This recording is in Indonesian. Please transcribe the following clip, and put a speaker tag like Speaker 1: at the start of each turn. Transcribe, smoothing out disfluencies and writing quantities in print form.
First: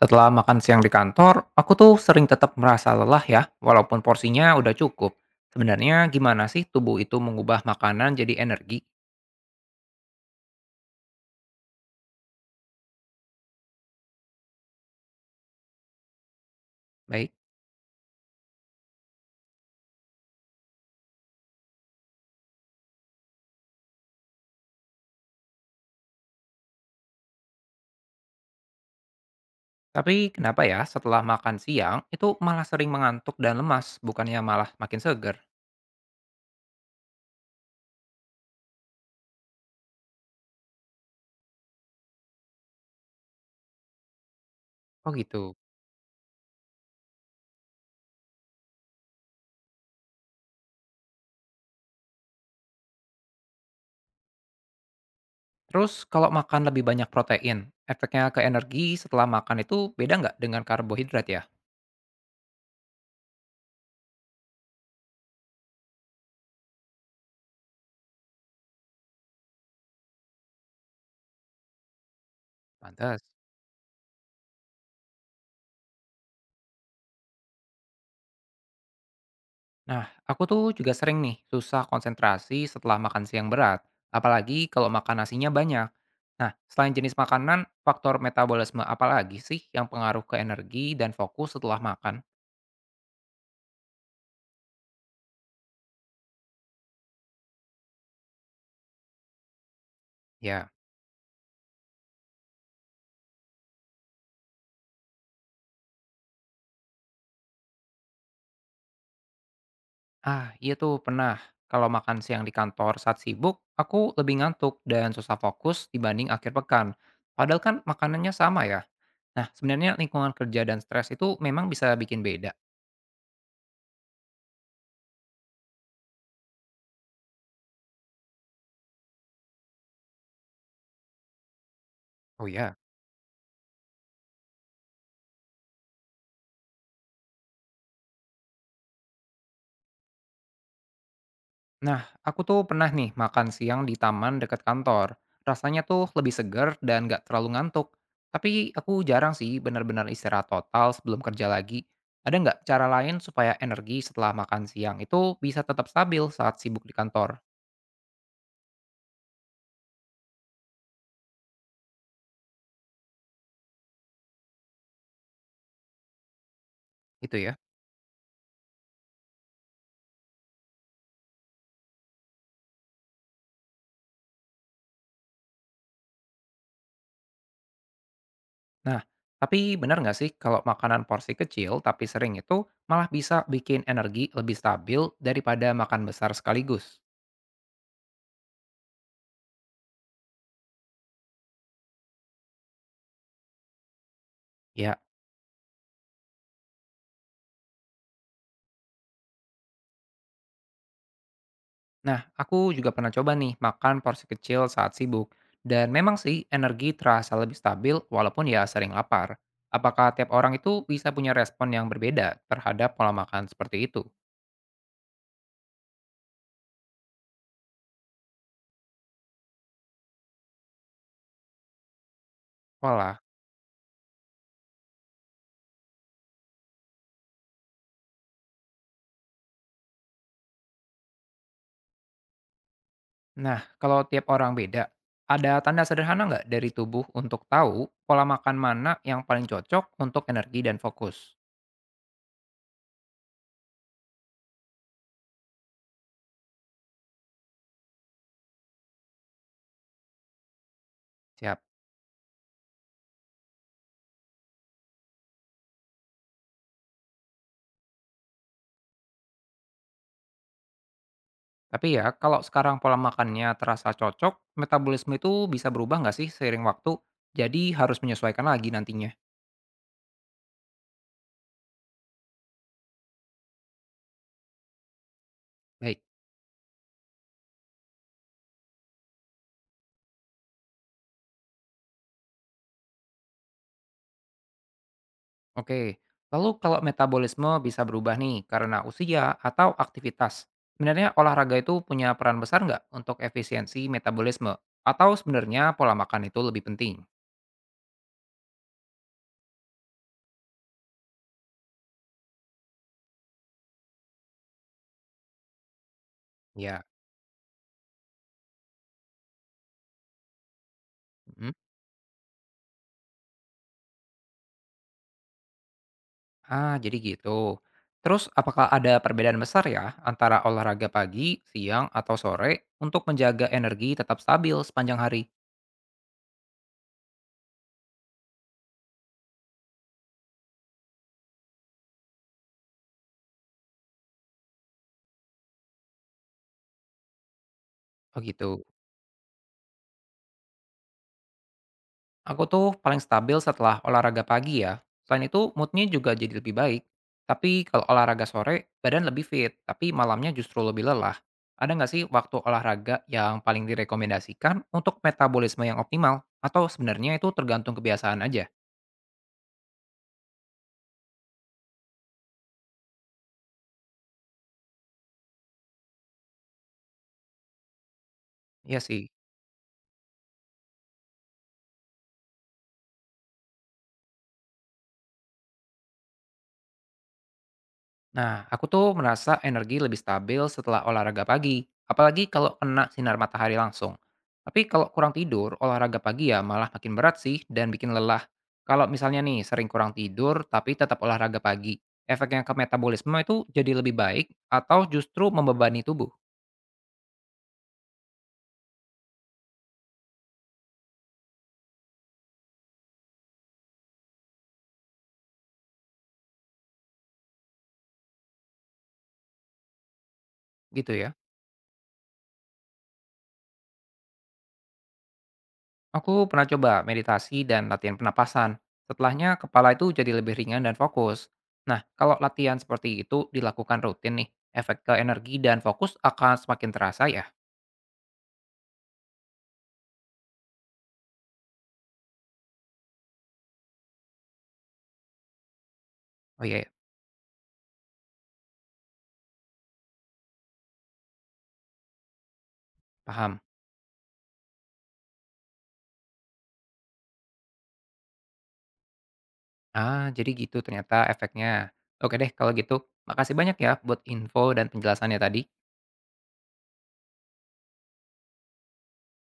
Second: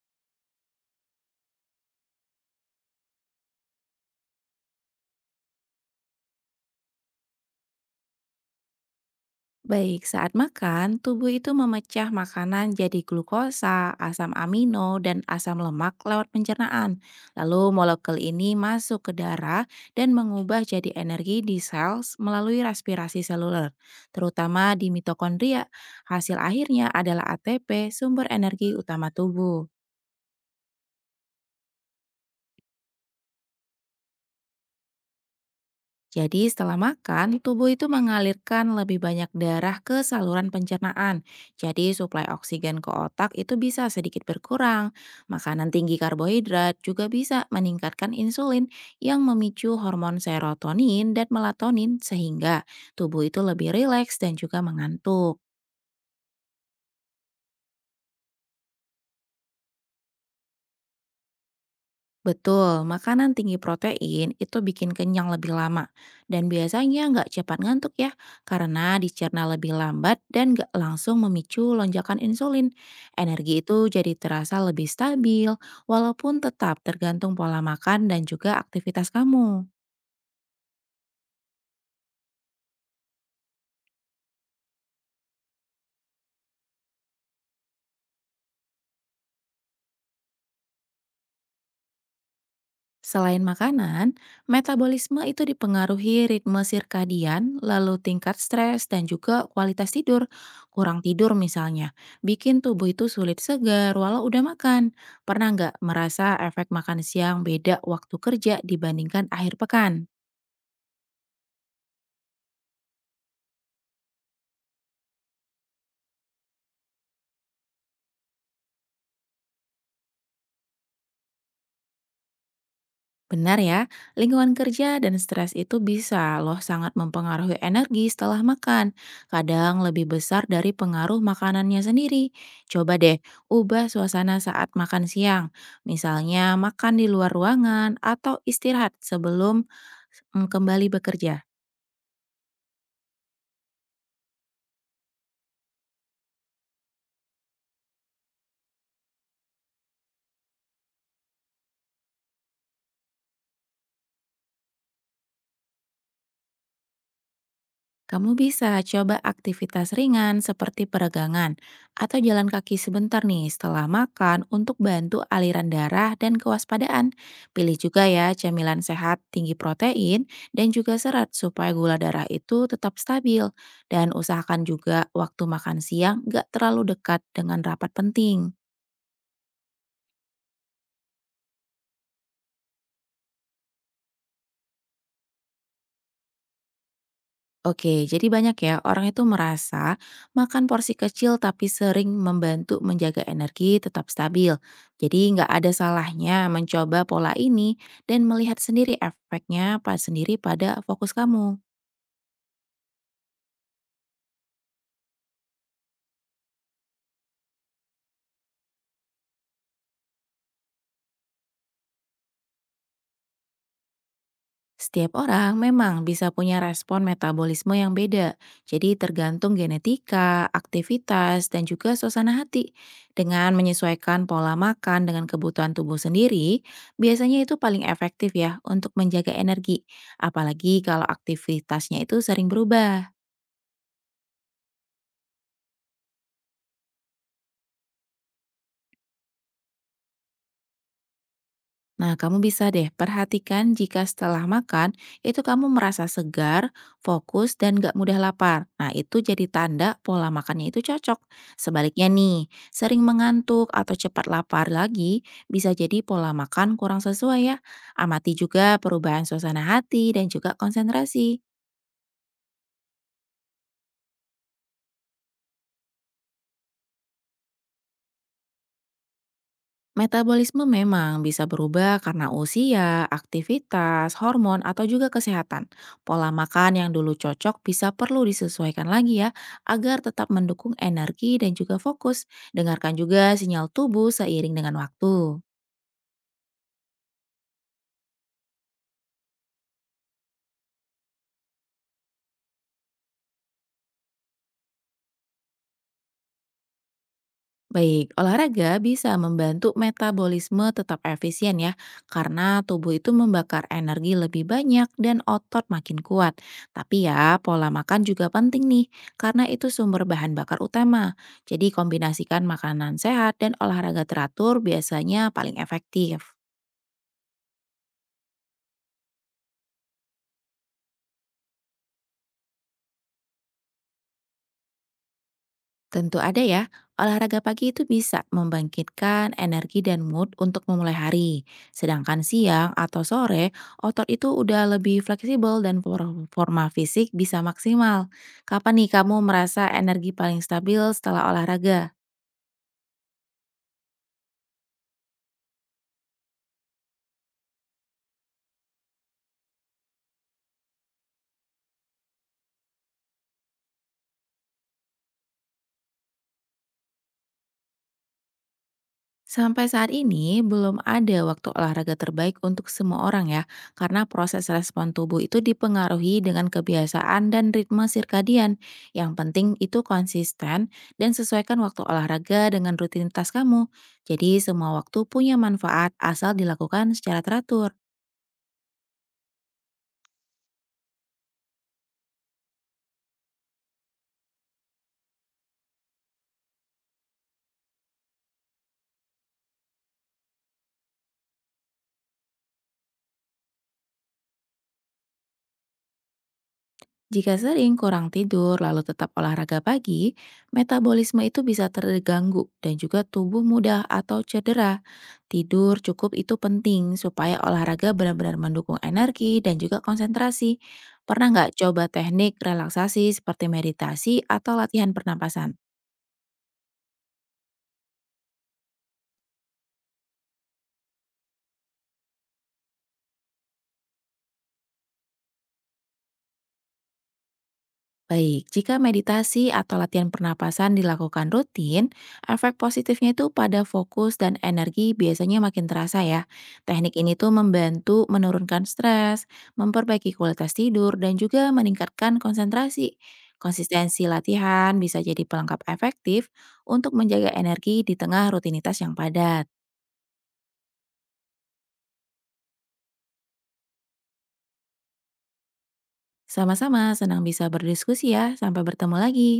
Speaker 1: Setelah makan siang di kantor, aku tuh sering tetap merasa lelah ya, walaupun porsinya udah cukup. Sebenarnya gimana sih tubuh itu mengubah makanan jadi energi?
Speaker 2: Baik, saat makan, tubuh itu memecah makanan jadi glukosa, asam amino, dan asam lemak lewat pencernaan.
Speaker 1: Baik.
Speaker 2: Lalu molekul ini masuk ke darah dan mengubah jadi energi di sel melalui respirasi seluler, terutama di mitokondria. Hasil akhirnya adalah ATP, sumber energi utama tubuh.
Speaker 1: Tapi kenapa ya setelah makan siang itu malah sering mengantuk dan lemas, bukannya malah makin seger?
Speaker 2: Jadi setelah makan, tubuh itu mengalirkan lebih banyak darah ke saluran pencernaan. Jadi suplai oksigen ke otak itu bisa sedikit berkurang.
Speaker 1: Oh gitu.
Speaker 2: Makanan tinggi karbohidrat juga bisa meningkatkan insulin yang memicu hormon serotonin dan melatonin sehingga tubuh itu lebih rileks dan juga mengantuk.
Speaker 1: Terus kalau makan lebih banyak protein, efeknya ke energi setelah makan itu beda nggak dengan karbohidrat ya?
Speaker 2: Betul, makanan tinggi protein itu bikin kenyang lebih lama dan biasanya nggak cepat ngantuk ya karena dicerna lebih lambat dan nggak langsung memicu lonjakan insulin.
Speaker 1: Pantas.
Speaker 2: Energi itu jadi terasa lebih stabil walaupun tetap tergantung pola makan dan juga aktivitas kamu.
Speaker 1: Nah, aku tuh juga sering nih susah konsentrasi setelah makan siang berat, apalagi kalau makan nasinya banyak. Nah, selain jenis makanan, faktor metabolisme apa lagi sih yang pengaruh ke energi dan fokus setelah makan?
Speaker 2: Selain makanan, metabolisme itu dipengaruhi ritme sirkadian, lalu tingkat stres dan juga kualitas tidur.
Speaker 1: Ya.
Speaker 2: Kurang tidur misalnya, bikin tubuh itu sulit segar walau udah makan. Pernah nggak merasa efek makan siang beda waktu kerja dibandingkan akhir pekan?
Speaker 1: Ah, iya tuh pernah. Kalau makan siang di kantor saat sibuk, aku lebih ngantuk dan susah fokus dibanding akhir pekan. Padahal kan makanannya sama ya. Nah, sebenarnya lingkungan kerja dan stres itu memang bisa bikin beda.
Speaker 2: Benar ya, lingkungan kerja dan stres itu bisa loh sangat mempengaruhi energi setelah makan, kadang lebih besar dari pengaruh makanannya sendiri.
Speaker 1: Oh ya.
Speaker 2: Coba deh, ubah suasana saat makan siang, misalnya makan di luar ruangan atau istirahat sebelum kembali bekerja.
Speaker 1: Nah, aku tuh pernah nih makan siang di taman dekat kantor. Rasanya tuh lebih segar dan nggak terlalu ngantuk. Tapi aku jarang sih benar-benar istirahat total sebelum kerja lagi. Ada nggak cara lain supaya energi setelah makan siang itu bisa tetap stabil saat sibuk di kantor?
Speaker 2: Kamu bisa coba aktivitas ringan seperti peregangan atau jalan kaki sebentar nih setelah makan untuk bantu aliran darah dan kewaspadaan.
Speaker 1: Gitu ya.
Speaker 2: Pilih juga ya camilan sehat tinggi protein dan juga serat supaya gula darah itu tetap stabil. Dan usahakan juga waktu makan siang nggak terlalu dekat dengan rapat penting.
Speaker 1: Nah, tapi benar nggak sih kalau makanan porsi kecil tapi sering itu malah bisa bikin energi lebih stabil daripada makan besar sekaligus?
Speaker 2: Oke, jadi banyak ya orang itu merasa makan porsi kecil tapi sering membantu menjaga energi tetap stabil.
Speaker 1: Ya.
Speaker 2: Jadi nggak ada salahnya mencoba pola ini dan melihat sendiri efeknya pas sendiri pada fokus kamu.
Speaker 1: Nah, aku juga pernah coba nih makan porsi kecil saat sibuk. Dan memang sih energi terasa lebih stabil walaupun ya sering lapar. Apakah tiap orang itu bisa punya respon yang berbeda terhadap pola makan seperti itu?
Speaker 2: Setiap orang memang bisa punya respon metabolisme yang beda, jadi tergantung genetika, aktivitas, dan juga suasana hati.
Speaker 1: Pola.
Speaker 2: Dengan menyesuaikan pola makan dengan kebutuhan tubuh sendiri, biasanya itu paling efektif ya untuk menjaga energi, apalagi kalau aktivitasnya itu sering berubah.
Speaker 1: Nah, kalau tiap orang beda, ada tanda sederhana nggak dari tubuh untuk tahu pola makan mana yang paling cocok untuk energi dan fokus?
Speaker 2: Nah, kamu bisa deh perhatikan jika setelah makan itu kamu merasa segar, fokus, dan gak mudah lapar. Nah, itu jadi tanda pola makannya itu cocok.
Speaker 1: Siap.
Speaker 2: Sebaliknya nih, sering mengantuk atau cepat lapar lagi bisa jadi pola makan kurang sesuai ya. Amati juga perubahan suasana hati dan juga konsentrasi.
Speaker 1: Tapi ya, kalau sekarang pola makannya terasa cocok, metabolisme itu bisa berubah nggak sih seiring waktu? Jadi harus menyesuaikan lagi nantinya.
Speaker 2: Metabolisme memang bisa berubah karena usia, aktivitas, hormon, atau juga kesehatan.
Speaker 1: Baik.
Speaker 2: Pola makan yang dulu cocok bisa perlu disesuaikan lagi ya, agar tetap mendukung energi dan juga fokus. Dengarkan juga sinyal tubuh seiring dengan waktu.
Speaker 1: Oke, lalu kalau metabolisme bisa berubah nih karena usia atau aktivitas, sebenarnya olahraga itu punya peran besar nggak untuk efisiensi metabolisme? Atau sebenarnya pola makan itu lebih penting?
Speaker 2: Baik, olahraga bisa membantu metabolisme tetap efisien ya, karena tubuh itu membakar energi lebih banyak dan otot makin kuat.
Speaker 1: Ya.
Speaker 2: Tapi ya, pola makan juga penting nih, karena itu sumber bahan bakar utama.
Speaker 1: Mhm.
Speaker 2: Jadi kombinasikan makanan sehat dan olahraga teratur biasanya paling efektif.
Speaker 1: Ah, jadi gitu. Terus apakah ada perbedaan besar ya antara olahraga pagi, siang, atau sore untuk menjaga energi tetap stabil sepanjang hari?
Speaker 2: Tentu ada ya, olahraga pagi itu bisa membangkitkan energi dan mood untuk memulai hari. Sedangkan siang atau sore, otot itu udah lebih fleksibel dan performa fisik bisa maksimal.
Speaker 1: Oh gitu.
Speaker 2: Kapan nih kamu merasa energi paling stabil setelah olahraga?
Speaker 1: Aku tuh paling stabil setelah olahraga pagi ya. Selain itu moodnya juga jadi lebih baik. Tapi kalau olahraga sore, badan lebih fit, tapi malamnya justru lebih lelah. Ada nggak sih waktu olahraga yang paling direkomendasikan untuk metabolisme yang optimal? Atau sebenarnya itu tergantung kebiasaan aja?
Speaker 2: Sampai saat ini belum ada waktu olahraga terbaik untuk semua orang ya, karena proses respon tubuh itu dipengaruhi dengan kebiasaan dan ritme sirkadian.
Speaker 1: Iya sih.
Speaker 2: Yang penting itu konsisten dan sesuaikan waktu olahraga dengan rutinitas kamu. Jadi semua waktu punya manfaat asal dilakukan secara teratur.
Speaker 1: Nah, aku tuh merasa energi lebih stabil setelah olahraga pagi, apalagi kalau kena sinar matahari langsung. Tapi kalau kurang tidur, olahraga pagi ya malah makin berat sih dan bikin lelah. Kalau misalnya nih sering kurang tidur tapi tetap olahraga pagi, efeknya ke metabolisme itu jadi lebih baik atau justru membebani tubuh
Speaker 2: Jika sering kurang tidur lalu tetap olahraga pagi, metabolisme itu bisa terganggu dan juga tubuh mudah atau cedera. Tidur cukup itu penting supaya olahraga benar-benar mendukung energi dan juga konsentrasi.
Speaker 1: gitu ya?
Speaker 2: Pernah nggak coba teknik relaksasi seperti meditasi atau latihan pernapasan?
Speaker 1: Aku pernah coba meditasi dan latihan pernapasan. Setelahnya, kepala itu jadi lebih ringan dan fokus. Nah, kalau latihan seperti itu dilakukan rutin nih, efek ke energi dan fokus akan semakin terasa ya?
Speaker 2: Baik, jika meditasi atau latihan pernapasan dilakukan rutin, efek positifnya itu pada fokus dan energi biasanya makin terasa ya.
Speaker 1: Oh iya, iya,
Speaker 2: Teknik ini tuh membantu menurunkan stres, memperbaiki kualitas tidur, dan juga meningkatkan konsentrasi.
Speaker 1: paham.
Speaker 2: Konsistensi latihan bisa jadi pelengkap efektif untuk menjaga energi di tengah rutinitas yang padat.
Speaker 1: Ah, jadi gitu ternyata efeknya. Oke deh, kalau gitu. Makasih banyak ya buat info dan penjelasannya tadi.
Speaker 2: Sama-sama, senang bisa berdiskusi ya. Sampai bertemu lagi.